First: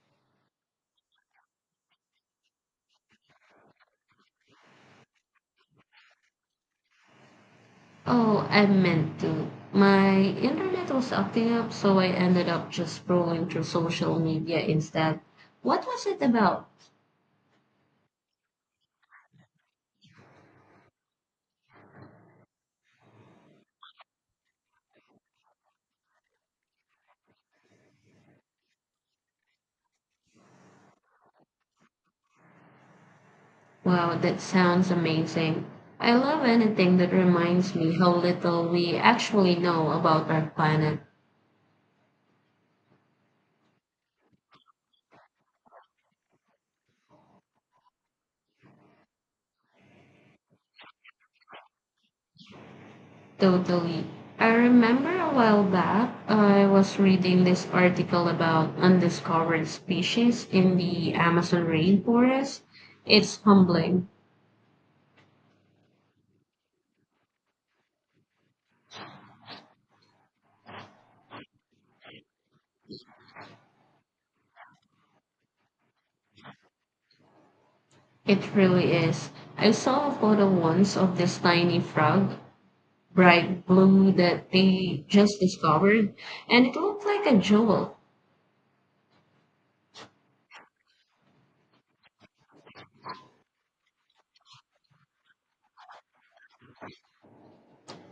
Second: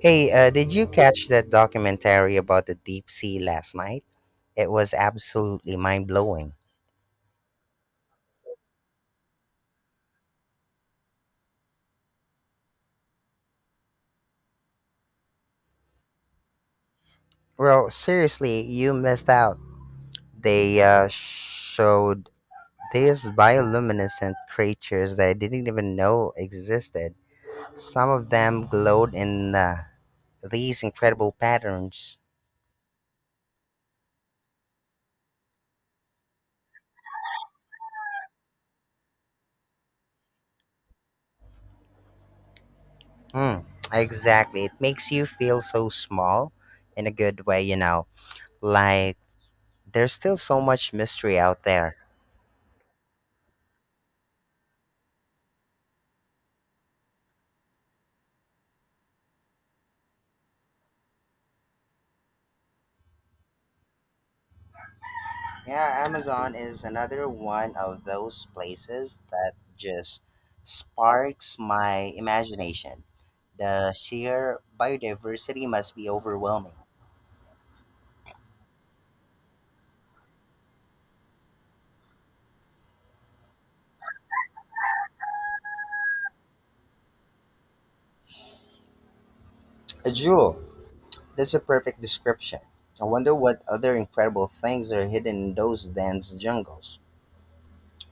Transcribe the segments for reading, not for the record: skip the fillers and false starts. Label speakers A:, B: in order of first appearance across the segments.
A: Hey, did you catch that documentary about the deep sea last night? It was absolutely mind blowing.
B: Oh, I meant to. My internet was acting up, so I ended up just scrolling through social media instead. What was it about?
A: Well, seriously, you missed out. They showed these bioluminescent creatures that I didn't even know existed. Some of them glowed in these incredible patterns.
B: Wow, that sounds amazing. I love anything that reminds me how little we actually know about our planet.
A: Hmm, exactly. It makes you feel so small in a good way. Like, there's still so much mystery out there.
B: Totally. I remember a while back, I was reading this article about undiscovered species in the Amazon rainforest. It's humbling.
A: Yeah, Amazon is another one of those places that just sparks my imagination. The sheer biodiversity must be overwhelming.
B: It really is. I saw a photo once of this tiny frog, bright blue, that they just discovered, and it looked like a jewel.
A: A jewel. That's a perfect description. I wonder what other incredible things are hidden in those dense jungles.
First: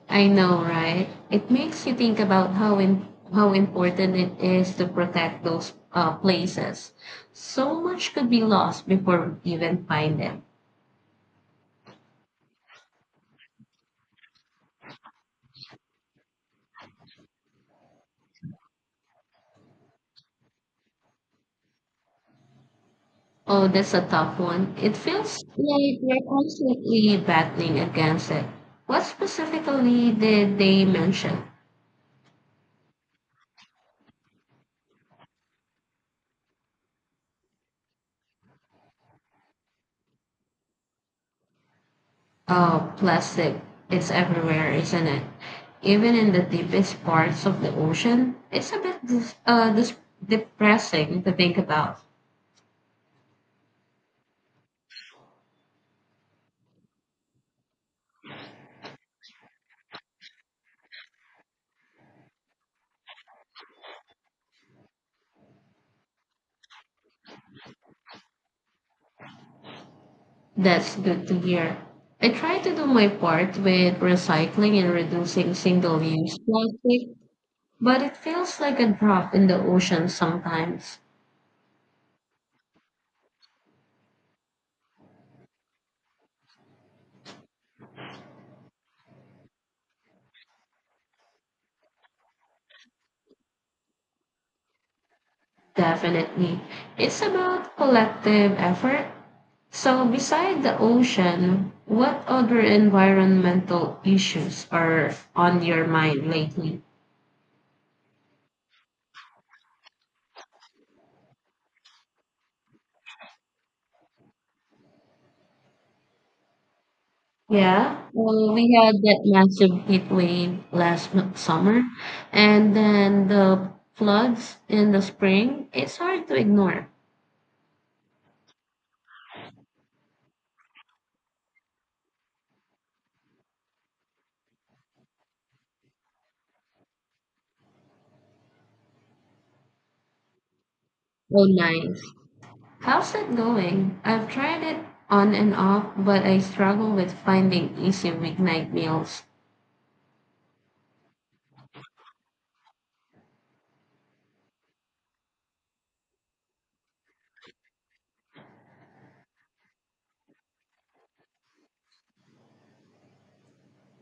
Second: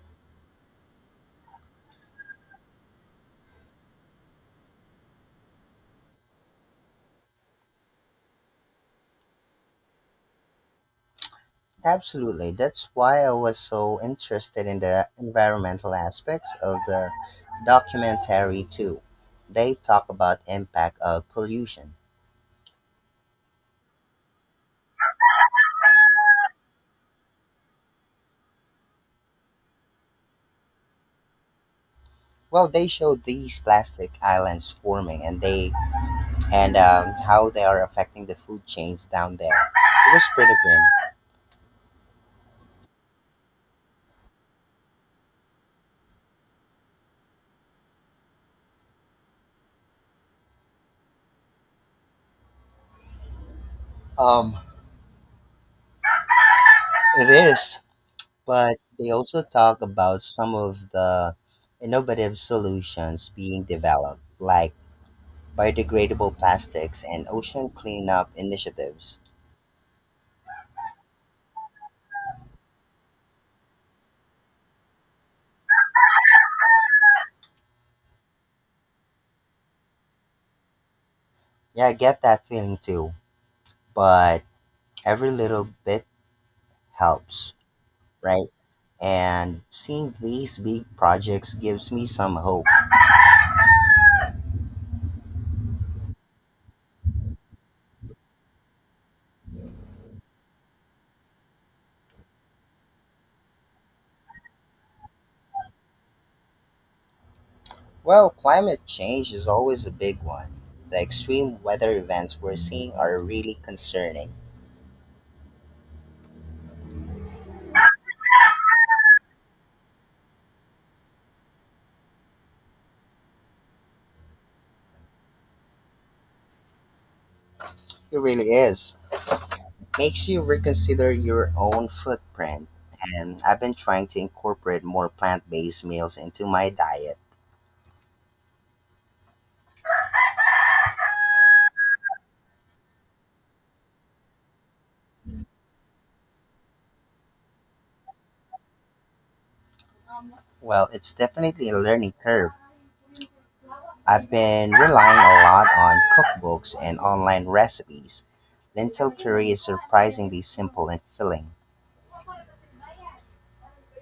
B: I know, right? It makes you think about how important it is to protect those places. So much could be lost before we even find them.
A: Absolutely. That's why I was so interested in the environmental aspects of the documentary too. They talk about impact of pollution.
B: Oh, that's a tough one. It feels like we're constantly battling against it. What specifically did they mention?
A: Well, they showed these plastic islands forming and how they are affecting the food chains down there. It was pretty grim.
B: Oh, plastic is everywhere, isn't it? Even in the deepest parts of the ocean. It's a bit depressing to think about.
A: Um, it is, but they also talk about some of the innovative solutions being developed, like biodegradable plastics and ocean cleanup initiatives.
B: That's good to hear. I try to do my part with recycling and reducing single use plastic, but it feels like a drop in the ocean sometimes.
A: Yeah, I get that feeling too, but every little bit helps, right? And seeing these big projects gives me some hope.
B: Definitely. It's about collective effort. So, beside the ocean, what other environmental issues are on your mind lately?
A: Well, climate change is always a big one. The extreme weather events we're seeing are really concerning.
B: Yeah, well, we had that massive heat wave last summer, and then the floods in the spring. It's hard to ignore.
A: It really is. Makes you reconsider your own footprint. And I've been trying to incorporate more plant based meals into my diet.
B: Oh, nice. How's that going? I've tried it on and off, but I struggle with finding easy weeknight meals.
A: Well, it's definitely a learning curve. I've been relying a lot on cookbooks and online recipes. Lentil curry is surprisingly simple and filling.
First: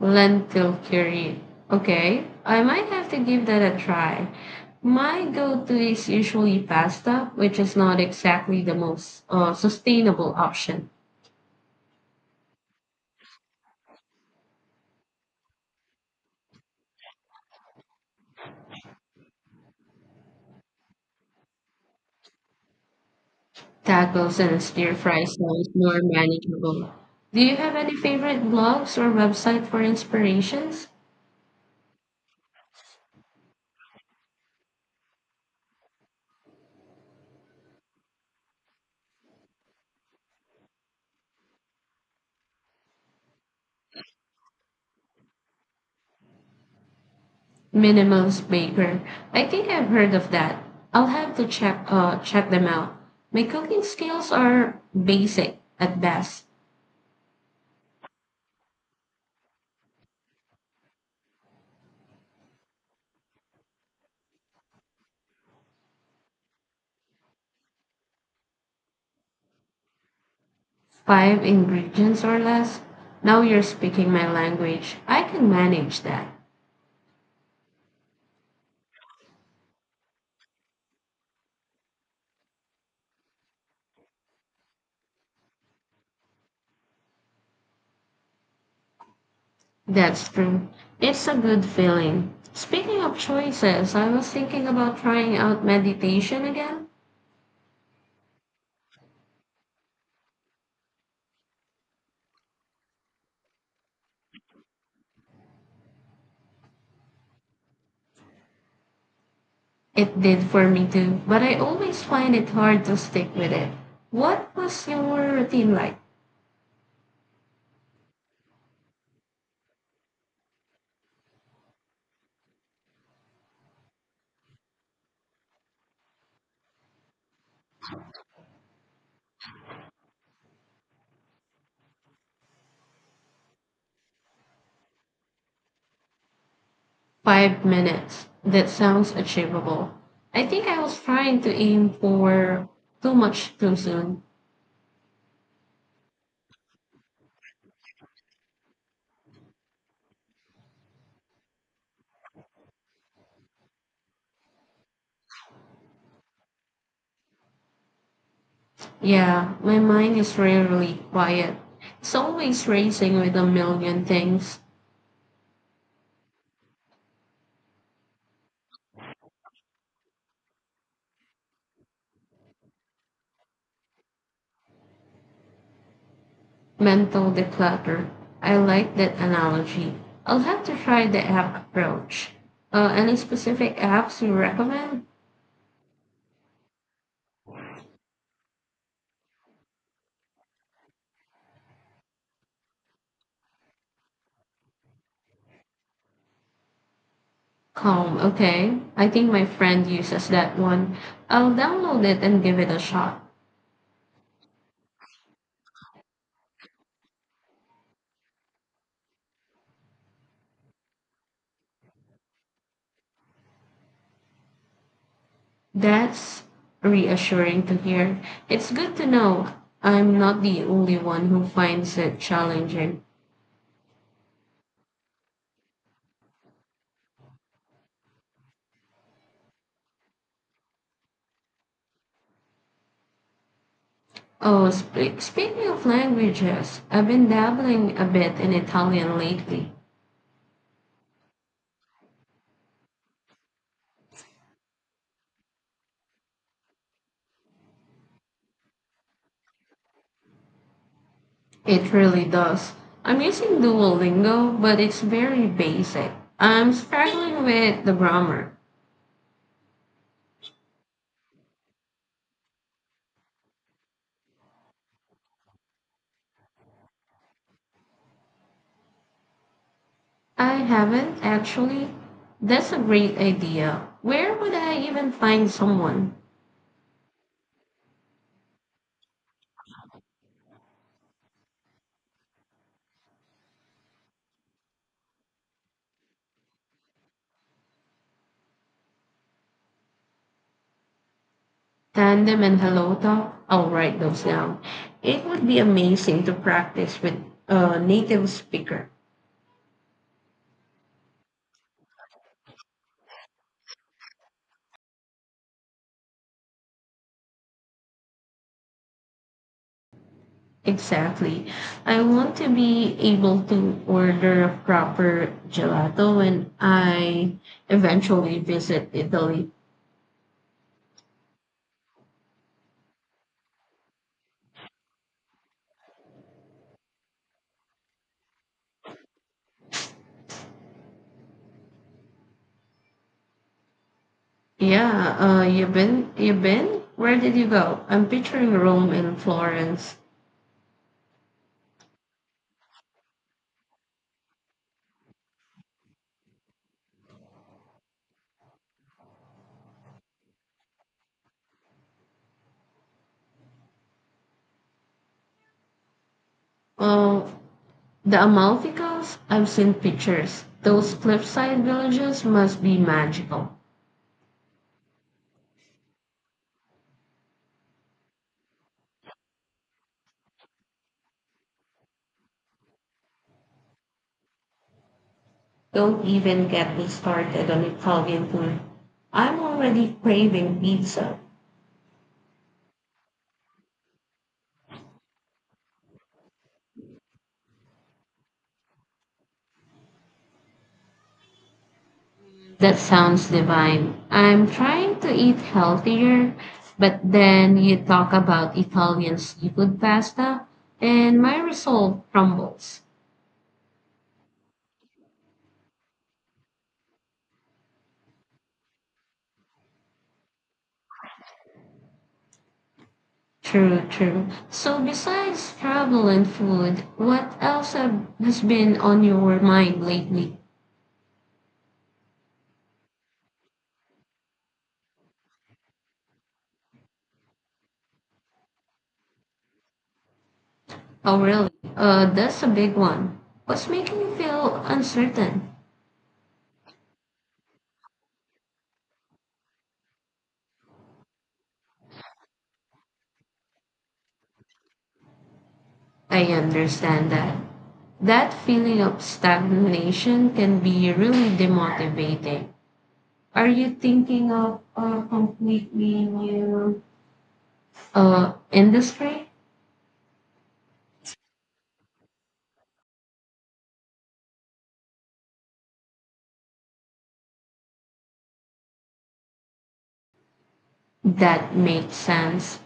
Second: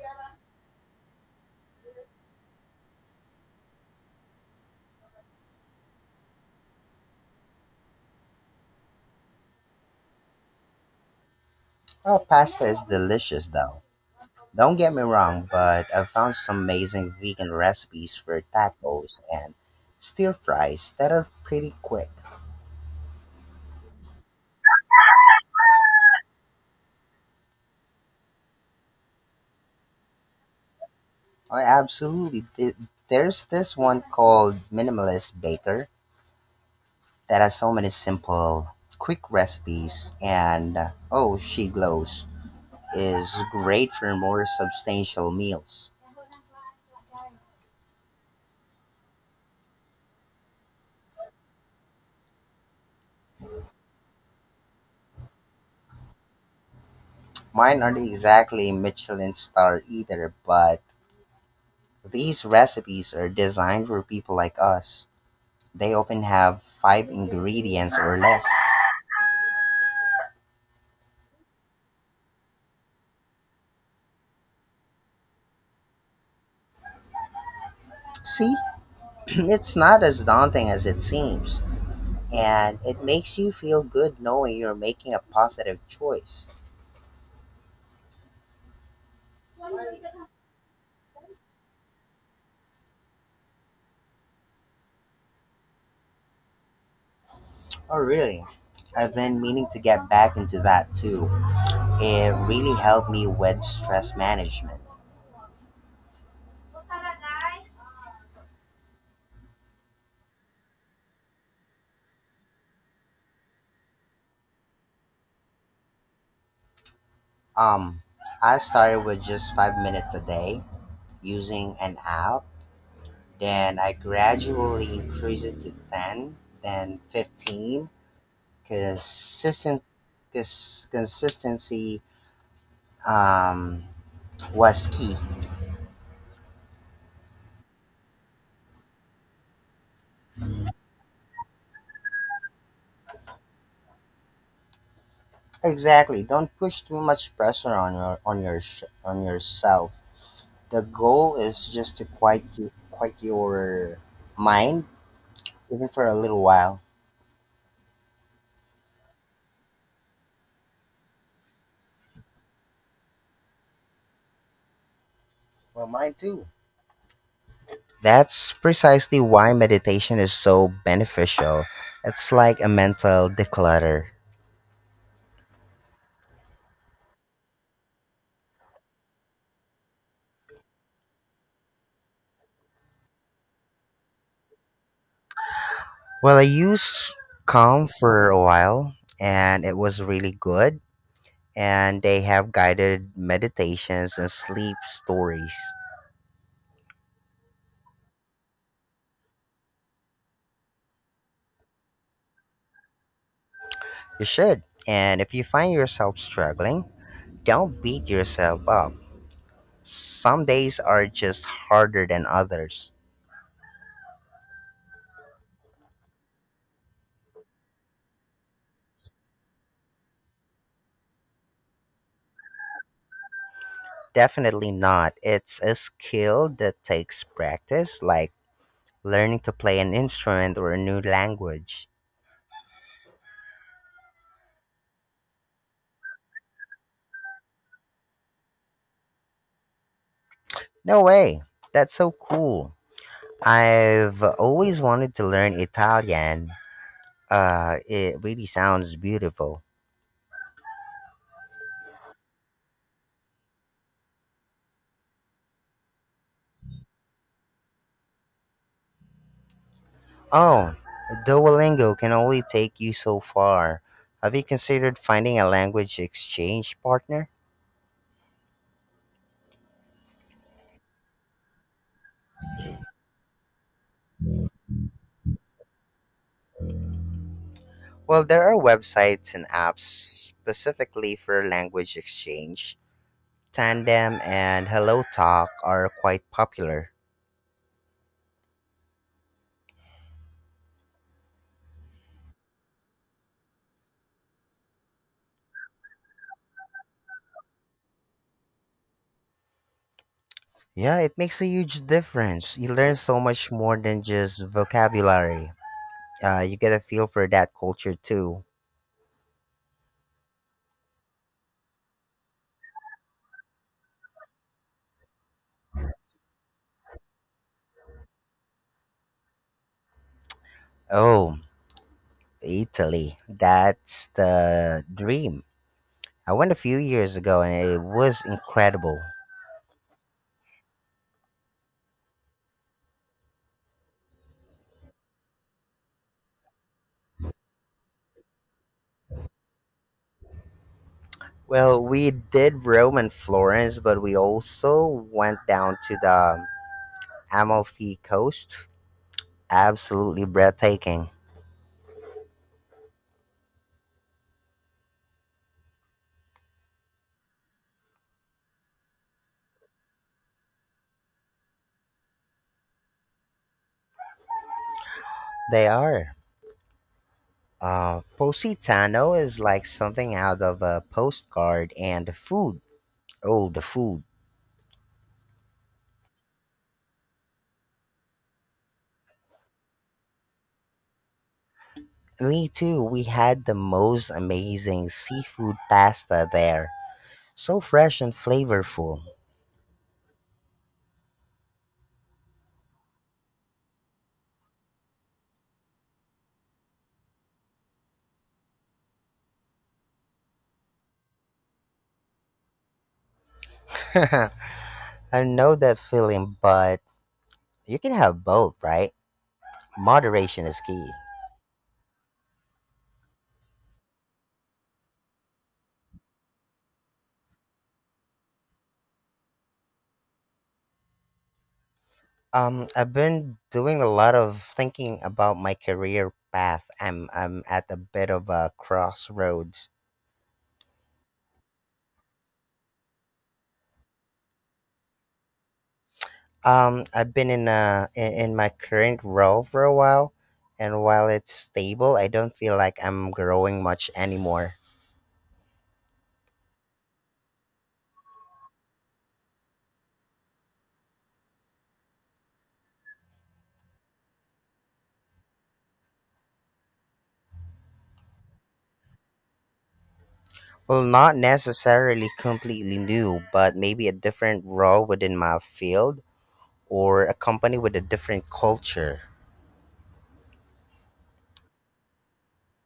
B: Lentil curry. Okay, I might have to give that a try. My go-to is usually pasta, which is not exactly the most sustainable option.
A: Oh, pasta is delicious though. Don't get me wrong, but I found some amazing vegan recipes for tacos and stir fries that are pretty quick.
B: Tacos and stir fry sounds more manageable. Do you have any favorite blogs or website for inspirations?
A: I absolutely th- there's this one called Minimalist Baker that has so many simple, quick recipes, and oh, she glows is great for more substantial meals.
B: Minimalist Baker. I think I've heard of that. I'll have to check them out. My cooking skills are basic at best,
A: Mine aren't exactly Michelin star either, but these recipes are designed for people like us. They often have five ingredients or less.
B: five ingredients or less. Now you're speaking my language. I can manage that.
A: See, it's not as daunting as it seems, and it makes you feel good knowing you're making a positive choice.
B: That's true. It's a good feeling. Speaking of choices, I was thinking about trying out meditation again.
A: Oh, really? I've been meaning to get back into that too. It really helped me with stress management.
B: It did for me too, but I always find it hard to stick with it. What was your routine like?
A: Um, I started with just 5 minutes a day using an app. Then I gradually increased it to 10, then 15, consistent consistency um, was key.
B: 5 minutes. That sounds achievable. I think I was trying to aim for too much too soon.
A: Exactly, don't push too much pressure on on yourself. The goal is just to quiet your mind, even for a little while.
B: Yeah, my mind is rarely quiet. It's always racing with a million things.
A: Well, mine too. That's precisely why meditation is so beneficial. It's like a mental declutter.
B: Mental declutter. I like that analogy. I'll have to try the app approach. Any specific apps you recommend?
A: Well, I used Calm for a while and it was really good, and they have guided meditations and sleep stories.
B: Calm, okay. I think my friend uses that one. I'll download it and give it a shot.
A: You should. And if you find yourself struggling, don't beat yourself up. Some days are just harder than others.
B: That's reassuring to hear. It's good to know I'm not the only one who finds it challenging.
A: Definitely not. It's a skill that takes practice, like learning to play an instrument or a new language.
B: Oh, speaking of languages, I've been dabbling a bit in Italian lately.
A: No way. That's so cool. I've always wanted to learn Italian. It really sounds beautiful.
B: It really does. I'm using Duolingo, but it's very basic. I'm struggling with the grammar.
A: Oh, Duolingo can only take you so far. Have you considered finding a language exchange partner?
B: I haven't actually. That's a great idea. Where would I even find someone?
A: Well, there are websites and apps specifically for language exchange. Tandem and Hello Talk are quite popular.
B: Tandem and Hello Talk? I'll write those down. It would be amazing to practice with a native speaker.
A: Yeah, it makes a huge difference. You learn so much more than just vocabulary. You get a feel for that culture too.
B: Exactly. I want to be able to order a proper gelato when I eventually visit Italy.
A: Oh, Italy. That's the dream. I went a few years ago and it was incredible.
B: Yeah, you've been? Where did you go? I'm picturing Rome and Florence.
A: Well, we did Rome and Florence, but we also went down to the Amalfi Coast. Absolutely breathtaking.
B: Well, the Amalfi Coast, I've seen pictures. Those cliffside villages must be magical.
A: They are. Positano is like something out of a postcard, and the food. Oh, the food.
B: Don't even get me started on Italian food. I'm already craving pizza.
A: Me too. We had the most amazing seafood pasta there. So fresh and flavorful.
B: That sounds divine. I'm trying to eat healthier, but then you talk about Italian seafood pasta, and my resolve crumbles.
A: I know that feeling, but you can have both, right? Moderation is key.
B: True, true. So, besides travel and food, what else has been on your mind lately?
A: I've been doing a lot of thinking about my career path. I'm at a bit of a crossroads.
B: Oh, really? That's a big one. What's making you feel uncertain?
A: I've been in my current role for a while, and while it's stable, I don't feel like I'm growing much anymore.
B: I understand that. That feeling of stagnation can be really demotivating. Are you thinking of a completely new industry?
A: Well, not necessarily completely new, but maybe a different role within my field or a company with a different culture.
B: That makes sense.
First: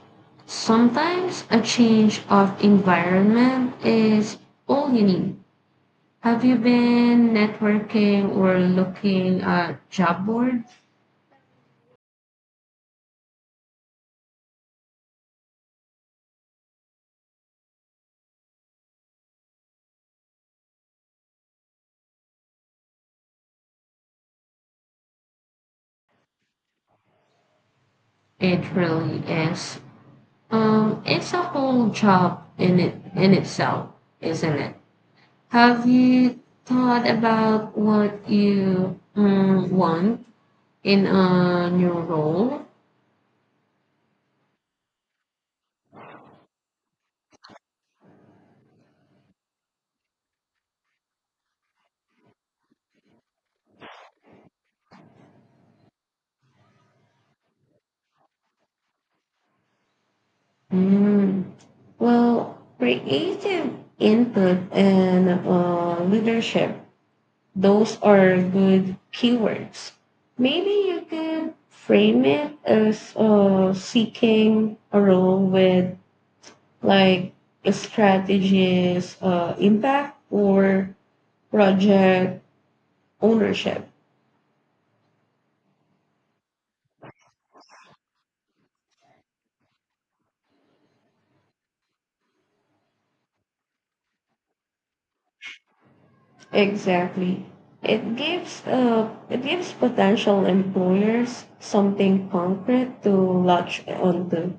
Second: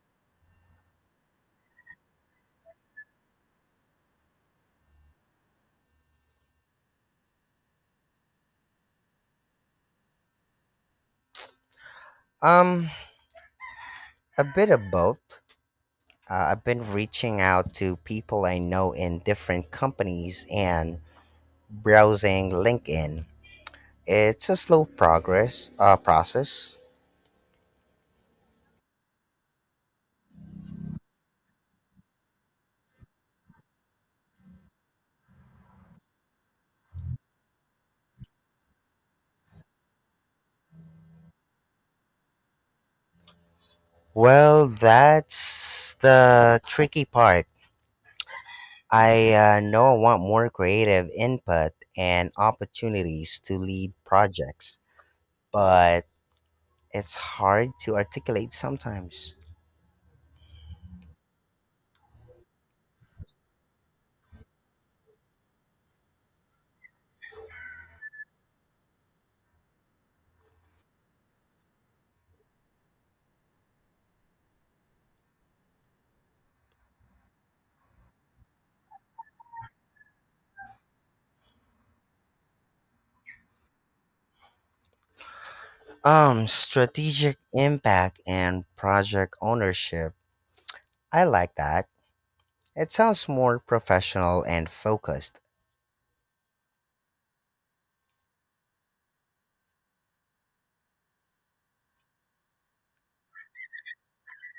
B: Sometimes a change of environment is all you need. Have you been networking or looking at job boards?
A: Um, a bit of both. I've been reaching out to people I know in different companies and browsing LinkedIn. It's a slow progress process.
B: It really is. It's a whole job in itself, isn't it? Have you thought about what you want in a new role?
A: Well, that's the tricky part. I know I want more creative input and opportunities to lead projects, but it's hard to articulate sometimes.
B: Mm. Well, creative input and leadership, those are good keywords. Maybe you could frame it as seeking a role with like a strategist impact or project ownership.
A: Strategic impact and project ownership. I like that. It sounds more professional and focused.
B: Exactly. It gives potential employers something concrete to latch onto.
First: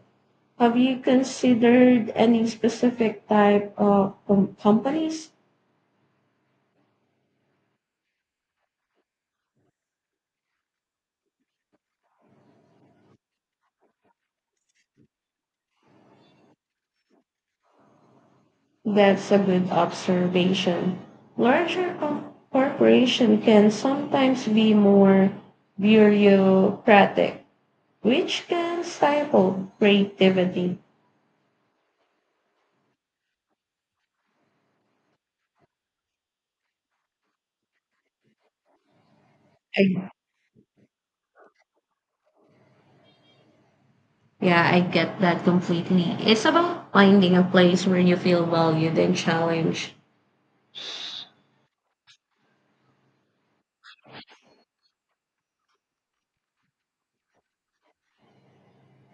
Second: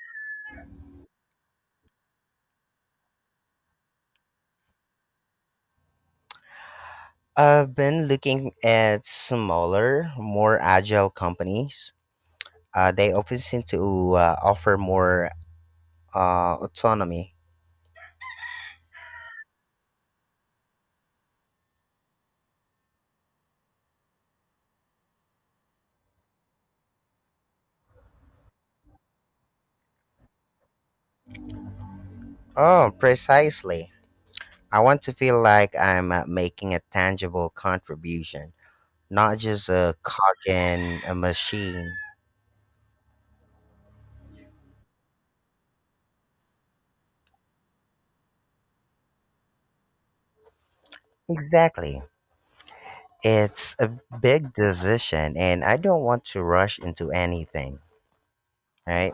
B: Have you considered any specific type of companies?
A: I've been looking at smaller, more agile companies. They often seem to offer more autonomy.
B: That's a good observation. Larger corporation can sometimes be more bureaucratic, which can stifle creativity.
A: Oh, precisely. I want to feel like I'm making a tangible contribution, not just a cog in a machine.
B: Yeah, I get that completely. It's about finding a place where you feel valued and challenged.
A: Exactly. It's a big decision, and I don't want to rush into anything, right?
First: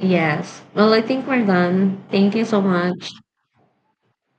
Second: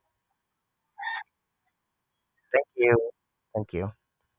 B: Yes. Well, I think we're done. Thank you so
A: Thank you.
B: much.
A: Thank you.